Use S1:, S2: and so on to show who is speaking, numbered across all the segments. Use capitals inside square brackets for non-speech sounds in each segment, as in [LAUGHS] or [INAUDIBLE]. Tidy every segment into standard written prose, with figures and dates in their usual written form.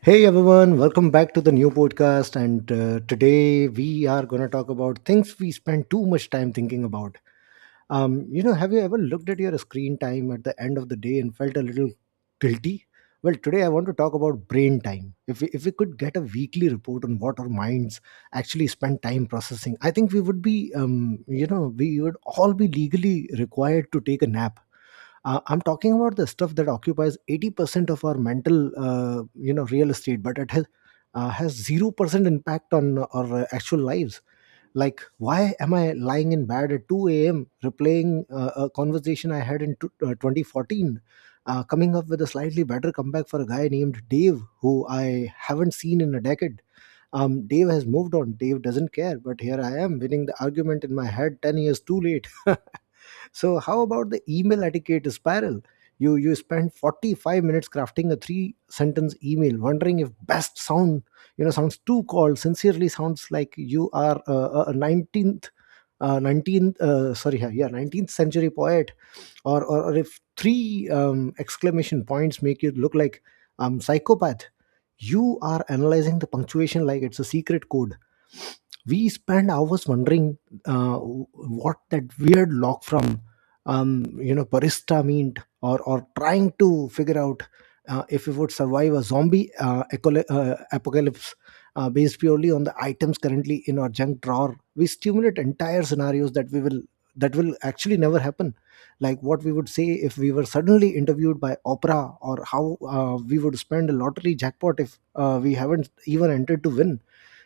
S1: Hey everyone, welcome back to the new podcast. And today we are going to talk about things we spend too much time thinking about. Have you ever looked at your screen time at the end of the day and felt a little guilty? Well, today I want to talk about brain time. If we could get a weekly report on what our minds actually spend time processing, I think we would all be legally required to take a nap. I'm talking about the stuff that occupies 80% of our mental, real estate, but it has 0% impact on our actual lives. Like, why am I lying in bed at 2 a.m. replaying a conversation I had in tw 2014, coming up with a slightly better comeback for a guy named Dave who I haven't seen in a decade. Dave has moved on. Dave doesn't care, but here I am winning the argument in my head 10 years too late. [LAUGHS] So how about the email etiquette spiral? You spend 45 minutes crafting a three sentence email, wondering if "best" sounds too cold. "Sincerely" sounds like you are a 19th. 19th, sorry, yeah, yeah, 19th century poet. Or if three exclamation points make you look like psychopath, you are analyzing the punctuation like it's a secret code. We spend hours wondering what that weird log from, barista meant, or trying to figure out if we would survive a zombie apocalypse, based purely on the items currently in our junk drawer. We stimulate entire scenarios that we will that will actually never happen, like what we would say if we were suddenly interviewed by opera, or how we would spend a lottery jackpot if we haven't even entered to win.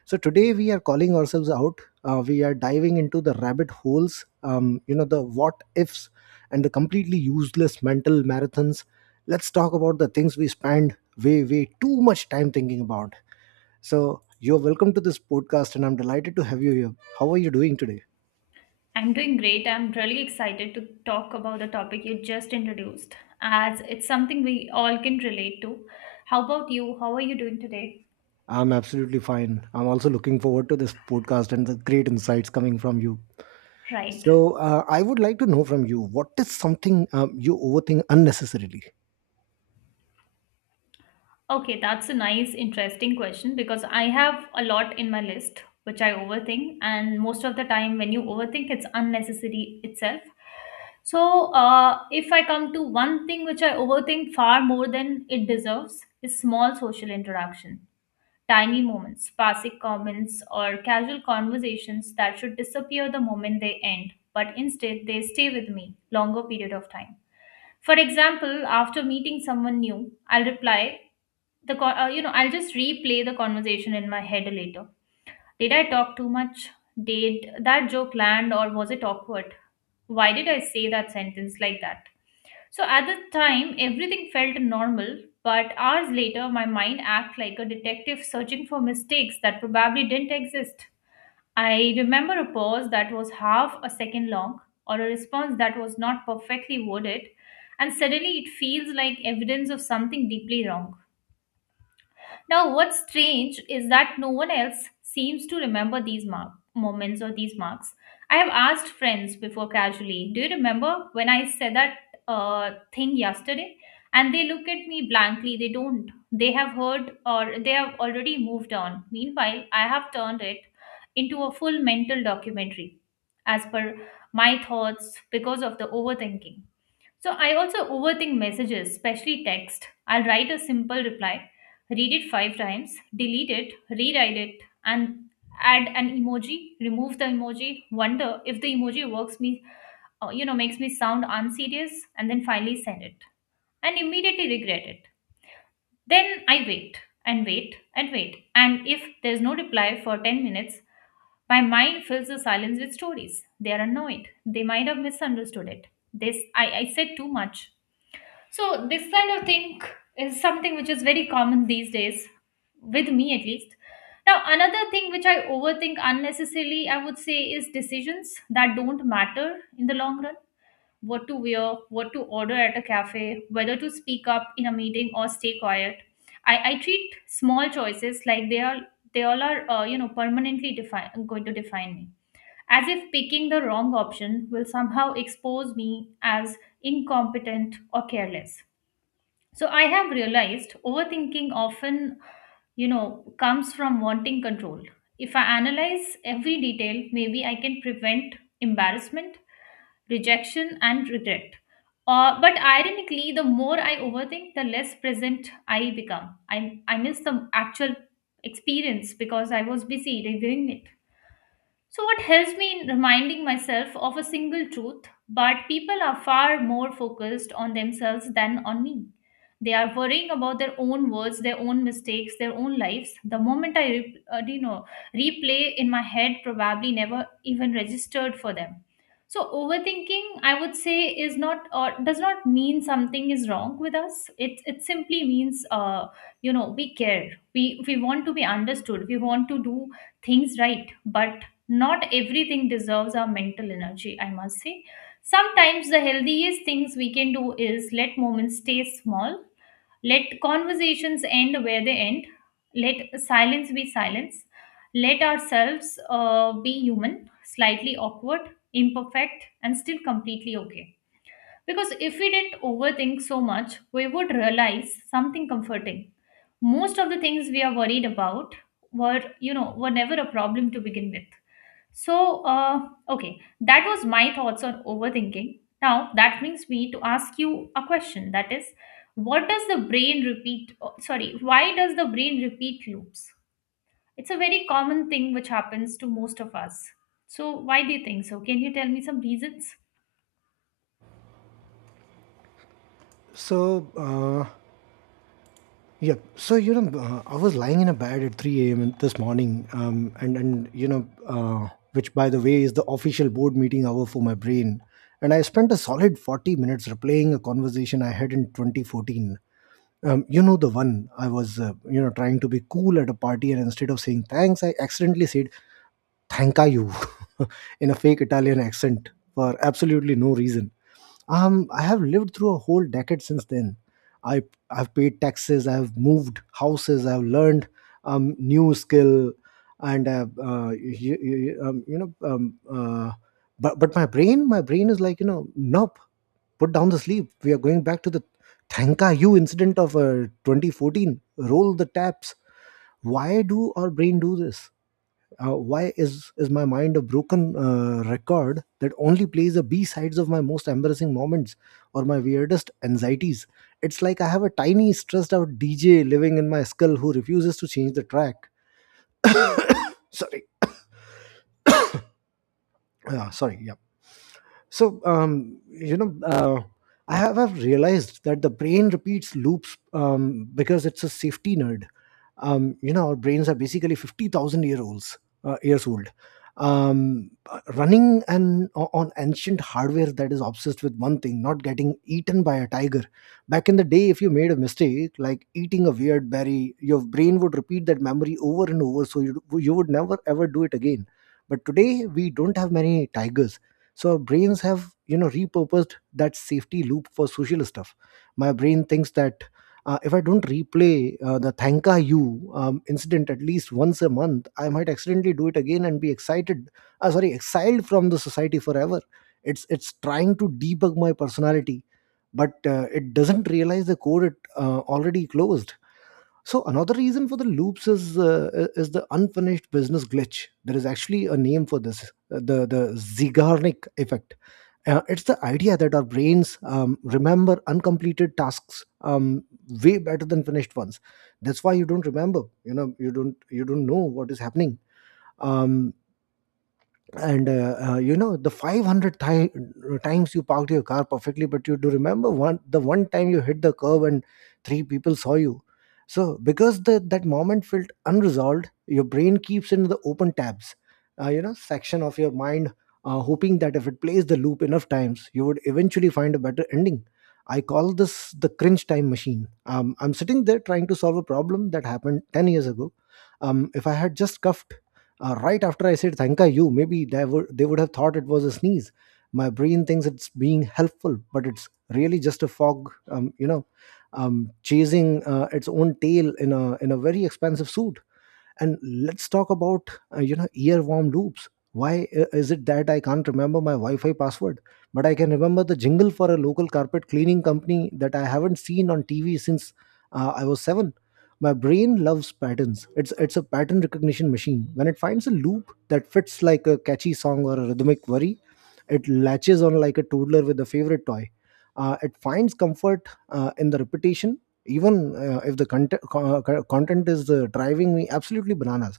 S1: So today we are calling ourselves out. We are diving into the rabbit holes, the what ifs and the completely useless mental marathons. Let's talk about the things we spend way way too much time thinking about. So you're welcome to this podcast, and I'm delighted to have you here. How are you doing today?
S2: I'm doing great. I'm really excited to talk about the topic you just introduced, as it's something we all can relate to. How about you? How are you doing today?
S1: I'm absolutely fine. I'm also looking forward to this podcast and the great insights coming from you.
S2: Right.
S1: So, I would like to know from you: what is something you overthink unnecessarily?
S2: Okay, that's a nice, interesting question because I have a lot in my list which I overthink, and most of the time, when you overthink, it's unnecessary itself. So, if I come to one thing which I overthink far more than it deserves, is small social interaction. Tiny moments, passing comments, or casual conversations that should disappear the moment they end, but instead they stay with me longer period of time. For example, after meeting someone new, I'll reply the co- you know I'll just replay the conversation in my head later. Did I talk too much? Did that joke land or was it awkward? Why did I say that sentence like that? So at the time, everything felt normal, but hours later, my mind acted like a detective searching for mistakes that probably didn't exist. I remember a pause that was half a second long, or a response that was not perfectly worded, and suddenly it feels like evidence of something deeply wrong. Now, what's strange is that no one else seems to remember these moments or these marks. I have asked friends before casually, "Do you remember when I said that thing yesterday?" And they look at me blankly. They don't. They have heard or they have already moved on. Meanwhile, I have turned it into a full mental documentary as per my thoughts because of the overthinking. So I also overthink messages, especially text. I'll write a simple reply, read it five times, delete it, rewrite it, and add an emoji, remove the emoji, wonder if the emoji works me, makes me sound unserious, and then finally send it and immediately regret it. Then I wait and wait and wait. And if there's no reply for 10 minutes, my mind fills the silence with stories. They are annoyed. They might have misunderstood it. This I said too much. So this kind of thing is something which is very common these days, with me at least. Now, another thing which I overthink unnecessarily, I would say, is decisions that don't matter in the long run. What to wear, what to order at a cafe, whether to speak up in a meeting or stay quiet. I treat small choices like they all are permanently define going to define me. As if picking the wrong option will somehow expose me as incompetent or careless. So I have realized overthinking often, you know, comes from wanting control. If I analyze every detail, maybe I can prevent embarrassment, rejection, and regret. But ironically, the more I overthink, the less present I become. I miss the actual experience because I was busy reviewing it. So, what helps me in reminding myself of a single truth, but people are far more focused on themselves than on me. They are worrying about their own words, their own mistakes, their own lives. The moment I, replay in my head probably never even registered for them. So overthinking, I would say, is not or does not mean something is wrong with us. It simply means, we care. We want to be understood. We want to do things right but not everything deserves our mental energy, I must say. Sometimes the healthiest things we can do is let moments stay small, let conversations end where they end, let silence be silence, let ourselves be human, slightly awkward, imperfect, and still completely okay. Because if we didn't overthink so much, we would realize something comforting. Most of the things we are worried about were, were never a problem to begin with. So, okay, that was my thoughts on overthinking. Now, that brings me to ask you a question that is, what does the brain repeat? Oh, sorry, why does the brain repeat loops? It's a very common thing which happens to most of us. So, why do you think so? Can you tell me some reasons?
S1: So, uh, yeah. So, I was lying in a bed at 3 a.m. this morning, and which by the way is the official board meeting hour for my brain. And I spent a solid 40 minutes replaying a conversation I had in 2014. You know the one. I was trying to be cool at a party, and instead of saying "thanks" I accidentally said "thank you" [LAUGHS] in a fake Italian accent for absolutely no reason. I have lived through a whole decade since then. I I've paid taxes, I've moved houses, I've learned new skill, and I've, you, you, you know, but my brain is like, nope, put down the sleep. We are going back to the Thanka U incident of 2014. Roll the taps. Why do our brain do this? Why is my mind a broken record that only plays the B sides of my most embarrassing moments or my weirdest anxieties? It's like I have a tiny stressed out DJ living in my skull who refuses to change the track. Sorry, sorry. Yeah. So, I have realized that the brain repeats loops because it's a safety nerd. Our brains are basically 50,000 years old, running and on ancient hardware that is obsessed with one thing: not getting eaten by a tiger. Back in the day, if you made a mistake like eating a weird berry, your brain would repeat that memory over and over, so you would never ever do it again. But today we don't have many tigers, so our brains have, repurposed that safety loop for social stuff. My brain thinks that, if I don't replay the Thanka you incident at least once a month, I might accidentally do it again and be excited, sorry, exiled from the society forever. It's trying to debug my personality, but it doesn't realize the code it already closed. So another reason for the loops is the unfinished business glitch. There is actually a name for this, the Zeigarnik effect. It's the idea that our brains remember uncompleted tasks way better than finished ones. That's why you don't remember. You don't know what is happening. Um, and you know The 500 times you parked your car perfectly, but you do remember one the one time you hit the curb and three people saw you. So because that moment felt unresolved, your brain keeps in the open tabs, section of your mind, hoping that if it plays the loop enough times, you would eventually find a better ending. I call this the cringe time machine. I'm sitting there trying to solve a problem that happened 10 years ago. If I had just cuffed right after I said thank you, maybe they would have thought it was a sneeze. My brain thinks it's being helpful, but it's really just a fog, chasing its own tail in a very expensive suit. And let's talk about earworm loops. Why is it that I can't remember my wi-fi password, but I can remember the jingle for a local carpet cleaning company that I haven't seen on TV since I was 7? My brain loves patterns. It's a pattern recognition machine. When it finds a loop that fits, like a catchy song or a rhythmic worry, it latches on like a toddler with a favorite toy. It finds comfort in the repetition, even if the content is driving me absolutely bananas.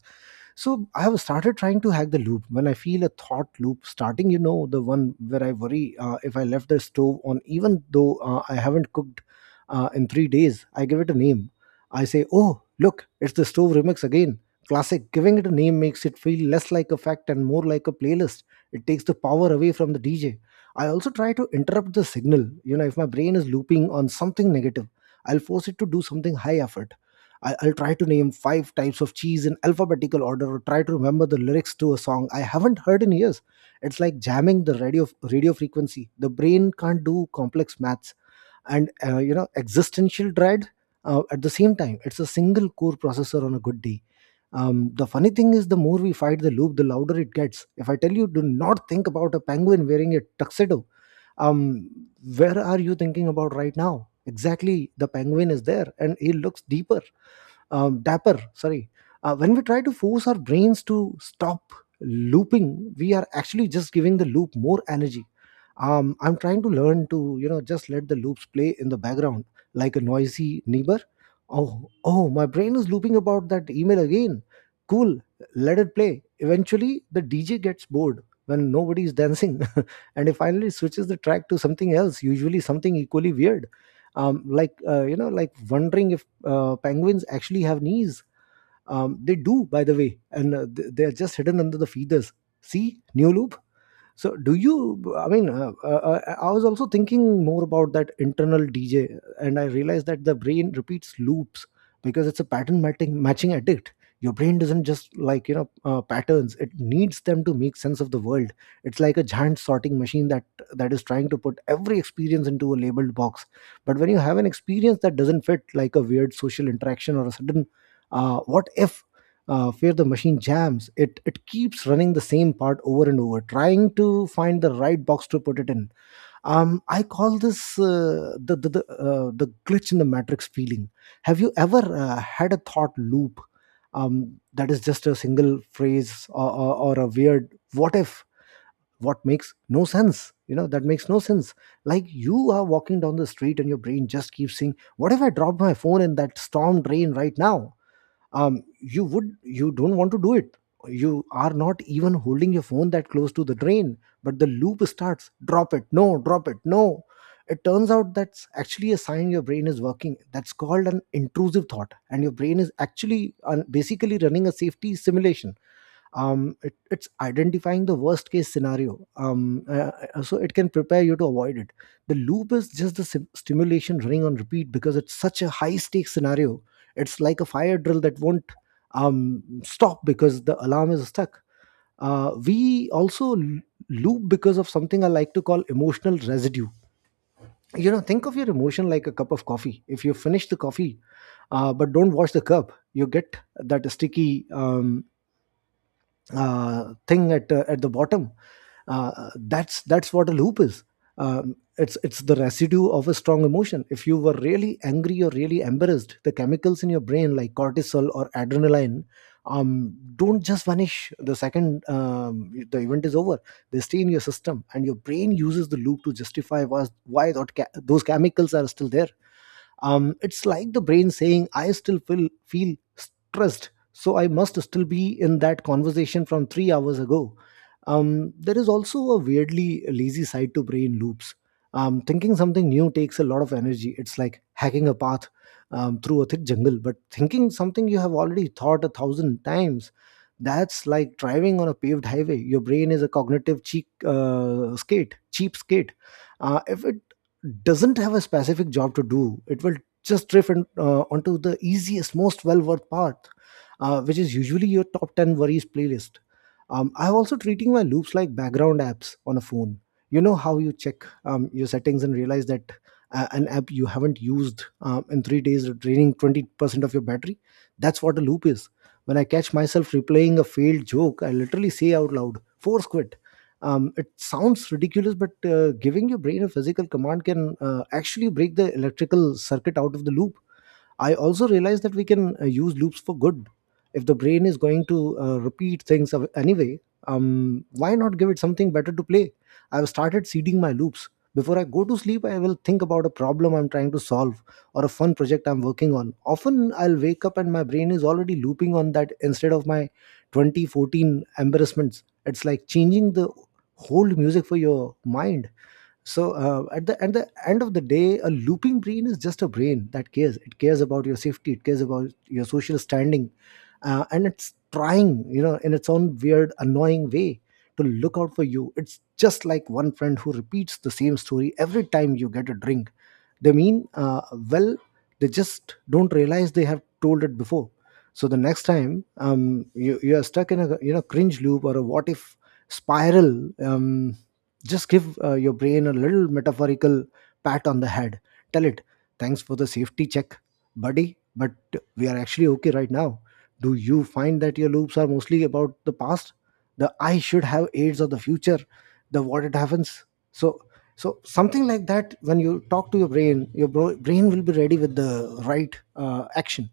S1: So I have started trying to hack the loop. When I feel a thought loop starting, you know, the one where I worry if I left the stove on, even though I haven't cooked in 3 days, I give it a name. I say, oh, look, it's the stove remix again. Classic. Giving it a name makes it feel less like a fact and more like a playlist. It takes the power away from the DJ. I also try to interrupt the signal. If my brain is looping on something negative, I'll force it to do something high effort. I'll try to name five types of cheese in alphabetical order, or try to remember the lyrics to a song I haven't heard in years. It's like jamming the radio frequency. The brain can't do complex maths and existential dread at the same time. It's a single core processor on a good day. The funny thing is, the more we fight the loop, the louder it gets. If I tell you, do not think about a penguin wearing a tuxedo, um, where are you thinking about right now? Exactly, the penguin is there and he looks deeper, dapper, sorry. When we try to force our brains to stop looping, we are actually just giving the loop more energy. I'm trying to learn to, just let the loops play in the background, like a noisy neighbor. Oh, oh, my brain is looping about that email again. Cool. Let it play. Eventually the DJ gets bored when nobody is dancing. [LAUGHS] And he finally switches the track to something else, usually something equally weird. Like, wondering if penguins actually have knees. They do, by the way, and they are just hidden under the feathers. See, new loop. So, do you? I mean, I was also thinking more about that internal DJ, and I realized that the brain repeats loops because it's a pattern matching addict. Your brain doesn't just like, patterns; it needs them to make sense of the world. It's like a giant sorting machine that is trying to put every experience into a labeled box. But when you have an experience that doesn't fit, like a weird social interaction or a sudden what if where the machine jams, it keeps running the same part over and over, trying to find the right box to put it in. I call this the glitch in the matrix feeling. Have you ever had a thought loop that is just a single phrase, or a weird what if, what makes no sense, that makes no sense? Like, you are walking down the street and your brain just keeps saying, what if I dropped my phone in that storm drain right now? You would, you don't want to do it. You are not even holding your phone that close to the drain, but the loop starts: drop it, no, drop it, no. It turns out that's actually a sign your brain is working. That's called an intrusive thought, and your brain is actually basically running a safety simulation. It's identifying the worst case scenario, so it can prepare you to avoid it. The loop is just the stimulation running on repeat because it's such a high stakes scenario. It's like a fire drill that won't stop because the alarm is stuck. We loop because of something I like to call emotional residue. You know, think of your emotion like a cup of coffee. If you finish the coffee but don't wash the cup, you get that sticky thing at the bottom. That's what a loop is. It's the residue of a strong emotion. If you were really angry or really embarrassed, the chemicals in your brain like cortisol or adrenaline don't just vanish the second the event is over. They stay in your system, and your brain uses the loop to justify was why that those chemicals are still there. It's like the brain saying, I still feel stressed, so I must still be in that conversation from 3 hours ago. There is also a weirdly lazy side to brain loops. Thinking something new takes a lot of energy. It's like hacking a path through a thick jungle. But thinking something you have already thought a thousand times, that's like driving on a paved highway. Your brain is a cognitive cheap skate. If it doesn't have a specific job to do, it will just drift in, onto the easiest, most well worth path, which is usually your top 10 worries playlist. I'm also treating my loops like background apps on a phone. You know how you check your settings and realize that an app you haven't used in 3 days is draining 20% of your battery? That's what a loop is. When I catch myself replaying a failed joke, I literally say out loud, force quit. It sounds ridiculous, but giving your brain a physical command can actually break the electrical circuit out of the loop. I also realize that we can use loops for good. If the brain is going to repeat things anyway, why not give it something better to play? I've started seeding my loops. Before I go to sleep, I will think about a problem I'm trying to solve or a fun project I'm working on. Often I'll wake up and my brain is already looping on that instead of my 2014 embarrassments. It's like changing the whole music for your mind. So at the end of the day, a looping brain is just a brain that cares. It cares about your safety, it cares about your social standing, and it's trying, you know, in its own weird annoying way, to look out for you. It's just like one friend who repeats the same story every time you get a drink. They mean well, they just don't realize they have told it before. So the next time you are stuck in a, cringe loop or a what if spiral, just give your brain a little metaphorical pat on the head. Tell it, thanks for the safety check, buddy, but we are actually okay right now. Do you find that your loops are mostly about the past? The I should have AIDS of the future, the what it happens. So, so something like that, when you talk to your brain, your brain will be ready with the right action.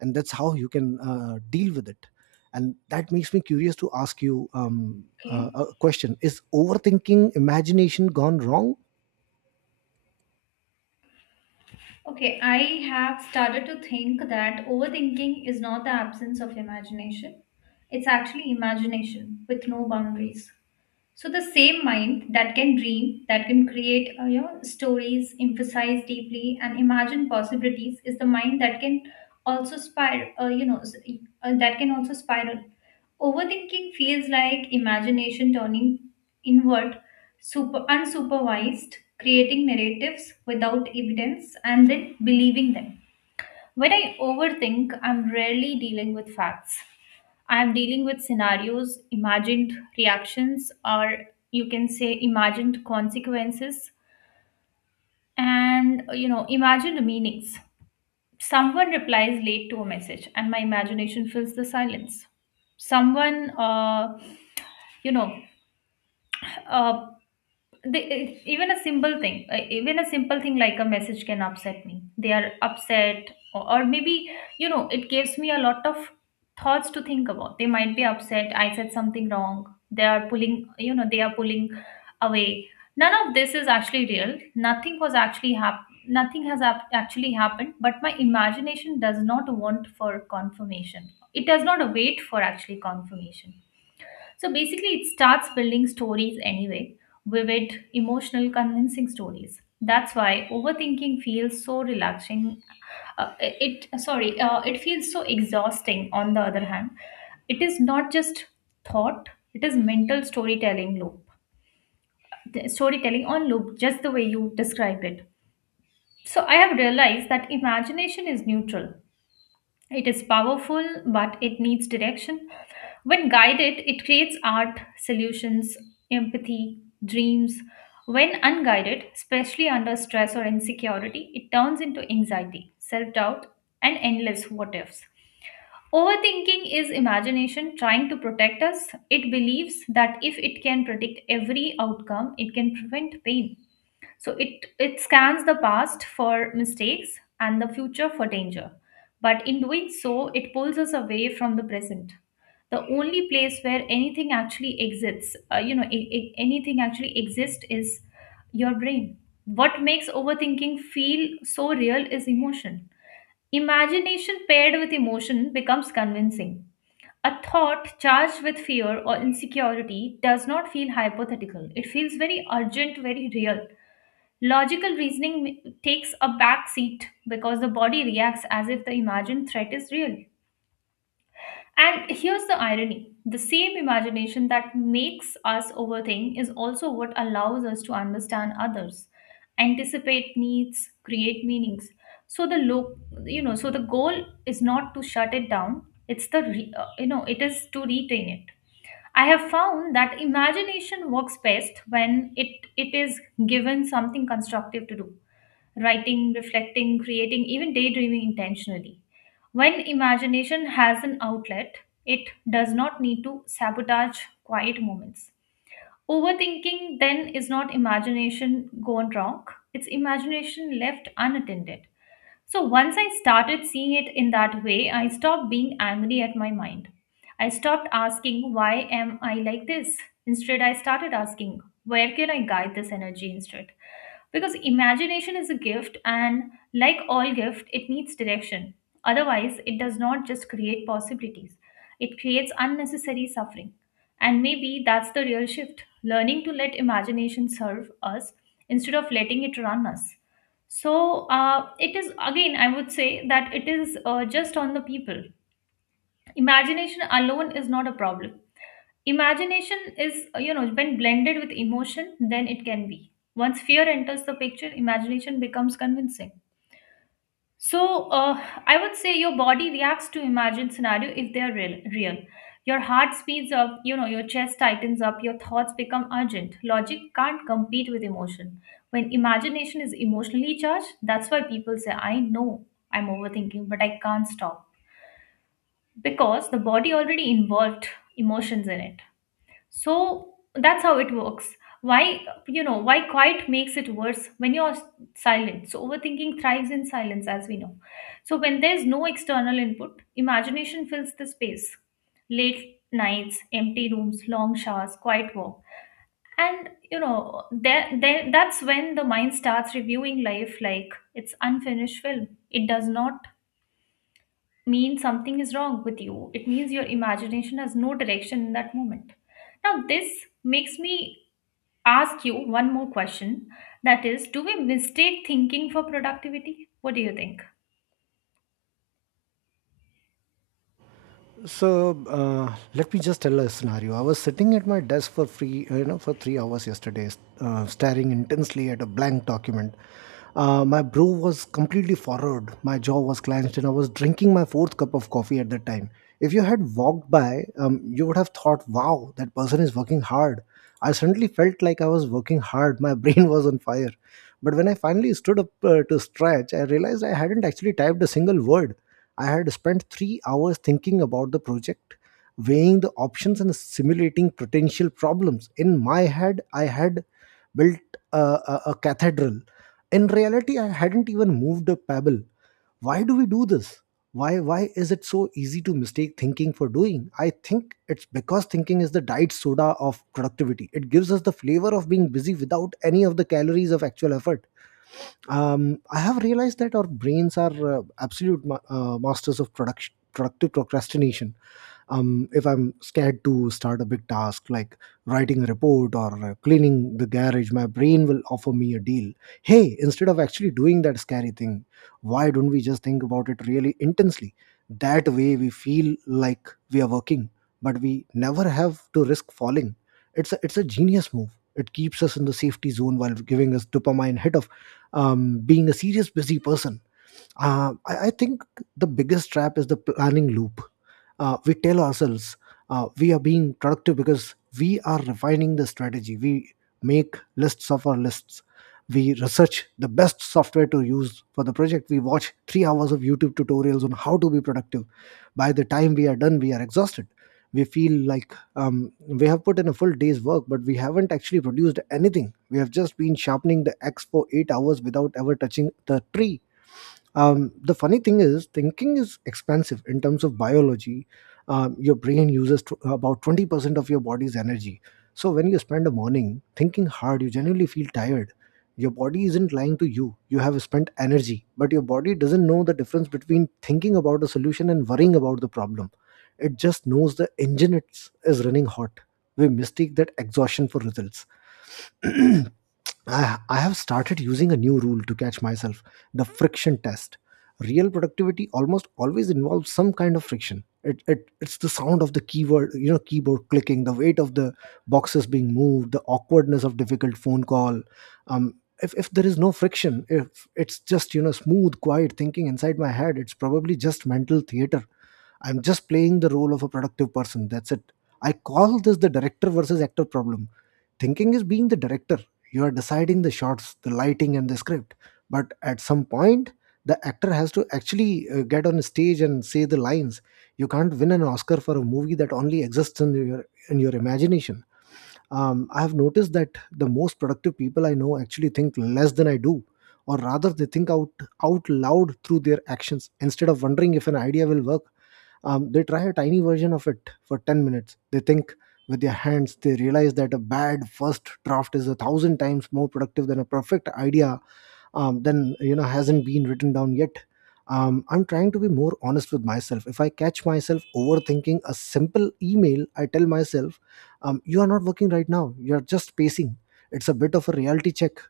S1: And that's how you can deal with it. And that makes me curious to ask you,
S2: Okay.
S1: a question: is overthinking imagination gone wrong?
S2: Okay. I have started to think that overthinking is not the absence of imagination. It's actually imagination with no boundaries. So the same mind that can dream, that can create stories, emphasize deeply, and imagine possibilities is the mind that can also spiral. That can also spiral. Overthinking feels like imagination turning inward, super unsupervised, creating narratives without evidence, and then believing them. When I overthink, I'm rarely dealing with facts. I'm dealing with scenarios, imagined reactions, or you can say imagined consequences and imagined meanings. Someone replies late to a message, and my imagination fills the silence. Someone, you know, uh, they, it- Even a simple thing, like a message can upset me. They are upset, or maybe it gives me a lot of thoughts to think about. They might be upset, I said something wrong, they are pulling, they are pulling away. None of this is actually real. Nothing has actually happened, but my imagination does not want for confirmation, it does not wait for actually confirmation. So basically, it starts building stories anyway, vivid, emotional, convincing stories. That's why overthinking feels so relaxing. It feels so exhausting. On the other hand, it is not just thought; it is mental storytelling loop, the storytelling on loop, just the way you described it. So I have realized that imagination is neutral. It is powerful, but it needs direction. When guided, it creates art, solutions, empathy, dreams. When unguided, especially under stress or insecurity, it turns into anxiety, self doubt, and endless what ifs. Overthinking is imagination trying to protect us. It believes that if it can predict every outcome, it can prevent pain. So it scans the past for mistakes and the future for danger. But in doing so, it pulls us away from the present. The only place where anything actually exists, anything actually exists is your brain. What makes overthinking feel so real is emotion. Imagination paired with emotion becomes convincing. A thought charged with fear or insecurity does not feel hypothetical. It feels very urgent, very real. Logical takes a back seat because the body reacts as if the imagined threat is real. And here's the irony, the same imagination that makes us overthink is also what allows us to understand others, anticipate needs, create meanings. So the lo- you know, so the goal is not to shut it down. It's the re- you know, it is to retain it. I have found that imagination works best when it is given something constructive to do, writing, reflecting, creating, even daydreaming intentionally. When imagination has an outlet, it does not need to sabotage quiet moments. Overthinking then is not imagination gone wrong, it's imagination left unattended. So once I started seeing it in that way, I stopped being angry at my mind. I stopped asking, why am I like this? Instead, I started asking, where can I guide this energy instead? Because imagination is a gift, and like all gift, it needs direction. Otherwise, it does not just create possibilities, it creates unnecessary suffering. And maybe that's the real shift, learning to let imagination serve us instead of letting it run us. So it is, again, I would say that it is just on the people. Imagination alone is not a problem. Imagination is, when blended with emotion, then it can be. Once fear enters the picture, imagination becomes convincing. So, I would say your body reacts to imagined scenario if they are real, real. Your heart speeds up, you know, your chest tightens up, your thoughts become urgent. Logic can't compete with emotion. When imagination is emotionally charged, that's why people say, I know I'm overthinking, but I can't stop. Because the body already involved emotions in it. So that's how it works. Why, you know, why quiet makes it worse when you're silent. So overthinking thrives in silence, as we know. So when there's no external input, imagination fills the space. Late nights, empty rooms, long showers, quiet walk. And, that's when the mind starts reviewing life like it's unfinished film. It does not mean something is wrong with you. It means your imagination has no direction in that moment. Now, this makes me ask you one more question. That is, do we mistake thinking for productivity? What do you think?
S1: So let me just tell a scenario. I was sitting at my desk for free, for 3 hours yesterday, staring intensely at a blank document. My brow was completely furrowed, my jaw was clenched, and I was drinking my fourth cup of coffee at that time. If you had walked by, you would have thought, "Wow, that person is working hard." I suddenly felt like I was working hard. My [LAUGHS] brain was on fire. But when I finally stood up to stretch, I realized I hadn't actually typed a single word. I had spent 3 hours thinking about the project, weighing the options and simulating potential problems. In my head, I had built a cathedral. In reality, I hadn't even moved a pebble. Why do we do this? Why is it so easy to mistake thinking for doing? I think it's because thinking is the diet soda of productivity. It gives us the flavor of being busy without any of the calories of actual effort. I have realized that our brains are absolute masters of productive procrastination. If I'm scared to start a big task, like writing a report or cleaning the garage, my brain will offer me a deal: hey, instead of actually doing that scary thing, why don't we just think about it really intensely? That way we feel like we are working, but we never have to risk falling. It's a genius move. It keeps us in the safety zone while giving us dopamine hit of being a serious busy person. I think the biggest trap is the planning loop. We tell ourselves we are being productive because we are refining the strategy. We make lists of our lists. We research the best software to use for the project. We watch 3 hours of YouTube tutorials on how to be productive. By the time we are done, we are exhausted. We feel like we have put in a full day's work, but we haven't actually produced anything. We have just been sharpening the axe for 8 hours without ever touching the tree. The funny thing is thinking is expensive in terms of biology. Your brain uses tw about 20% of your body's energy. So when you spend a morning thinking hard, you genuinely feel tired. Your body isn't lying to you. You have spent energy. But your body doesn't know the difference between thinking about a solution and worrying about the problem. It just knows the engine is running hot. We mistake that exhaustion for results. [CLEARS THROAT] I, I have started using a new rule to catch myself: the friction test. Real productivity almost always involves some kind of friction. It's the sound of the keyword, you know, keyboard clicking, the weight of the boxes being moved, the awkwardness of difficult phone call. Um, if there is no friction, if it's just, you know, smooth, quiet thinking inside my head, it's probably just mental theater. I'm just playing the role of a productive person. That's it. I call this the director versus actor problem. Thinking is being the director. You are deciding the shots, the lighting, and the script. But at some point, the actor has to actually get on stage and say the lines. You can't win an Oscar for a movie that only exists in your imagination. I have noticed that the most productive people I know actually think less than I do, or rather, they think out loud through their actions instead of wondering if an idea will work. They try a tiny version of it for 10 minutes. They think with their hands. They realize that a bad first draft is a thousand times more productive than a perfect idea then you know hasn't been written down yet. I'm trying to be more honest with myself. If I catch myself overthinking a simple email, I tell myself, you are not working right now, you're just pacing. It's a bit of a reality check,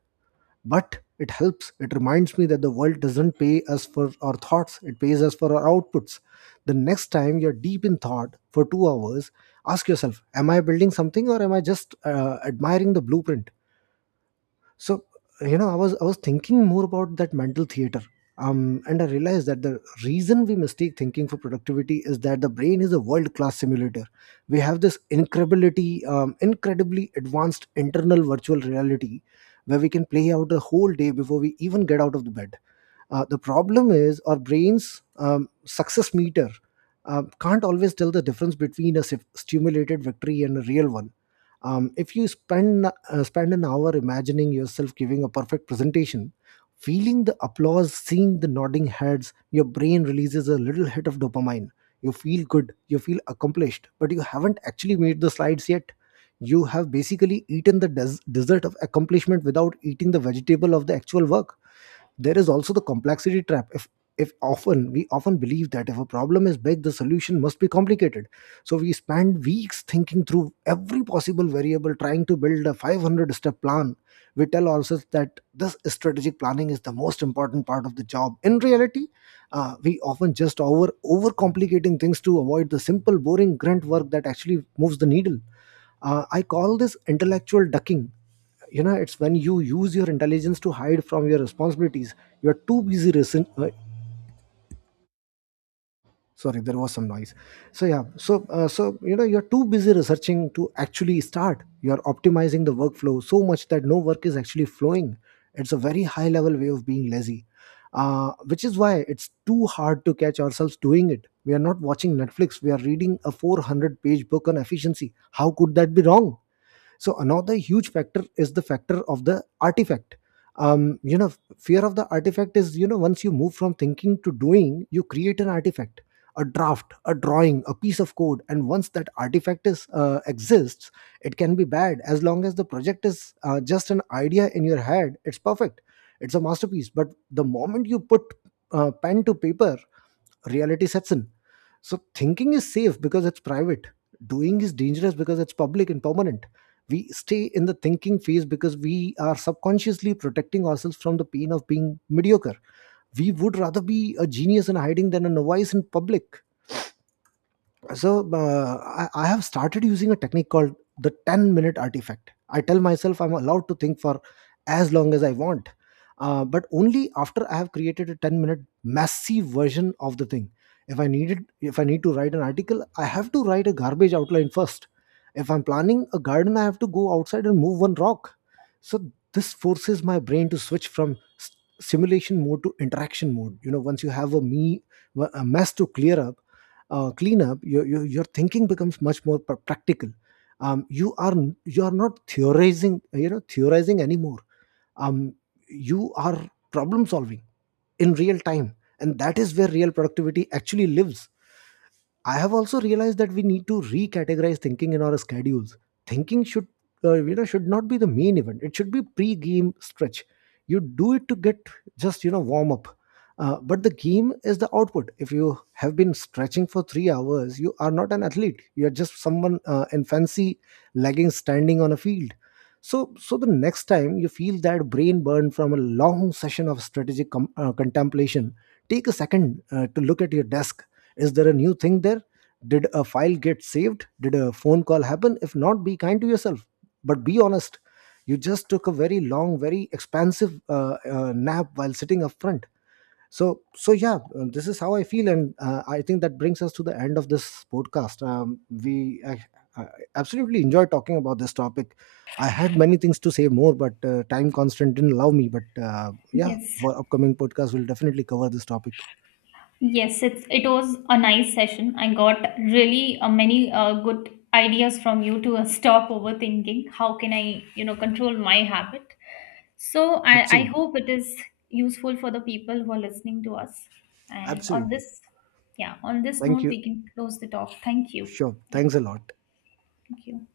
S1: but it helps. It reminds me that the world doesn't pay us for our thoughts, it pays us for our outputs. The next time you're deep in thought for 2 hours, ask yourself, am I building something, or am I just admiring the blueprint? So, you know, I was I was thinking more about that mental theater. And I realized that the reason we mistake thinking for productivity is that the brain is a world-class simulator. We have this incredibly advanced internal virtual reality where we can play out a whole day before we even get out of the bed. The problem is our brain's success meter can't always tell the difference between a stimulated victory and a real one. If you spend an hour imagining yourself giving a perfect presentation, feeling the applause, seeing the nodding heads, your brain releases a little hit of dopamine. You feel good, you feel accomplished, but you haven't actually made the slides yet. You have basically eaten the dessert of accomplishment without eating the vegetable of the actual work. There is also the complexity trap. If often We often believe that if a problem is big, the solution must be complicated. So we spend weeks thinking through every possible variable, trying to build a 500 step plan. We tell ourselves that this strategic planning is the most important part of the job. In reality, we often just overcomplicating things to avoid the simple, boring grunt work that actually moves the needle. I call this intellectual ducking. You know, it's when you use your intelligence to hide from your responsibilities. You are too busy sorry, there was some noise. So yeah, you're too busy researching to actually start. You're optimizing the workflow so much that no work is actually flowing. It's a very high level way of being lazy, which is why it's too hard to catch ourselves doing it. We are not watching Netflix, we are reading a 400-page book on efficiency. How could that be wrong? So another huge factor is the factor of the artifact. um, you know Fear of the artifact is, you know, once you move from thinking to doing, you create an artifact: a draft, a drawing, a piece of code. And once that artifact is exists, it can be bad. As long as the project is just an idea in your head, it's perfect. It's a masterpiece. But the moment you put pen to paper, reality sets in. So thinking is safe because it's private. Doing is dangerous because it's public and permanent. We stay in the thinking phase because we are subconsciously protecting ourselves from the pain of being mediocre. We would rather be a genius in hiding than a novice in public. So I have started using a technique called the 10-minute artifact. I tell myself I'm allowed to think for as long as I want, but only after I have created a 10-minute massive version of the thing. If I need to write an article, I have to write a garbage outline first. If I'm planning a garden, I have to go outside and move one rock. So this forces my brain to switch from simulation mode to interaction mode. You know, once you have a mess to clear up, cleanup, your thinking becomes much more practical. You are you are not theorizing, theorizing anymore. Um, you are problem solving in real time, and that is where real productivity actually lives. I have also realized that we need to recategorize thinking in our schedules. Thinking should, should not be the main event. It should be pre-game stretch. You do it to get just, you know, warm up, but the game is the output. If you have been stretching for 3 hours, you are not an athlete. You are just someone in fancy leggings standing on a field. So the next time you feel that brain burn from a long session of strategic contemplation, take a second to look at your desk. Is there a new thing there? Did a file get saved? Did a phone call happen? If not, be kind to yourself, but be honest. You just took a very long, very expansive nap while sitting up front. So yeah, this is how I feel, and I think that brings us to the end of this podcast. I absolutely enjoy talking about this topic. I had many things to say more, but time constant didn't allow me. But yeah,
S2: Yes.
S1: for upcoming podcast, we'll definitely cover this topic.
S2: Yes, it's it was a nice session. I got really many good ideas from you to stop overthinking. How can I, you know, control my habit? So I
S1: Absolutely,
S2: hope it is useful for the people who are listening to us. And on
S1: absolutely.
S2: this, yeah, on this
S1: Thank
S2: note,
S1: you.
S2: we can close the talk. Thank you.
S1: Sure.
S2: Yeah,
S1: Thanks a lot.
S2: thank you.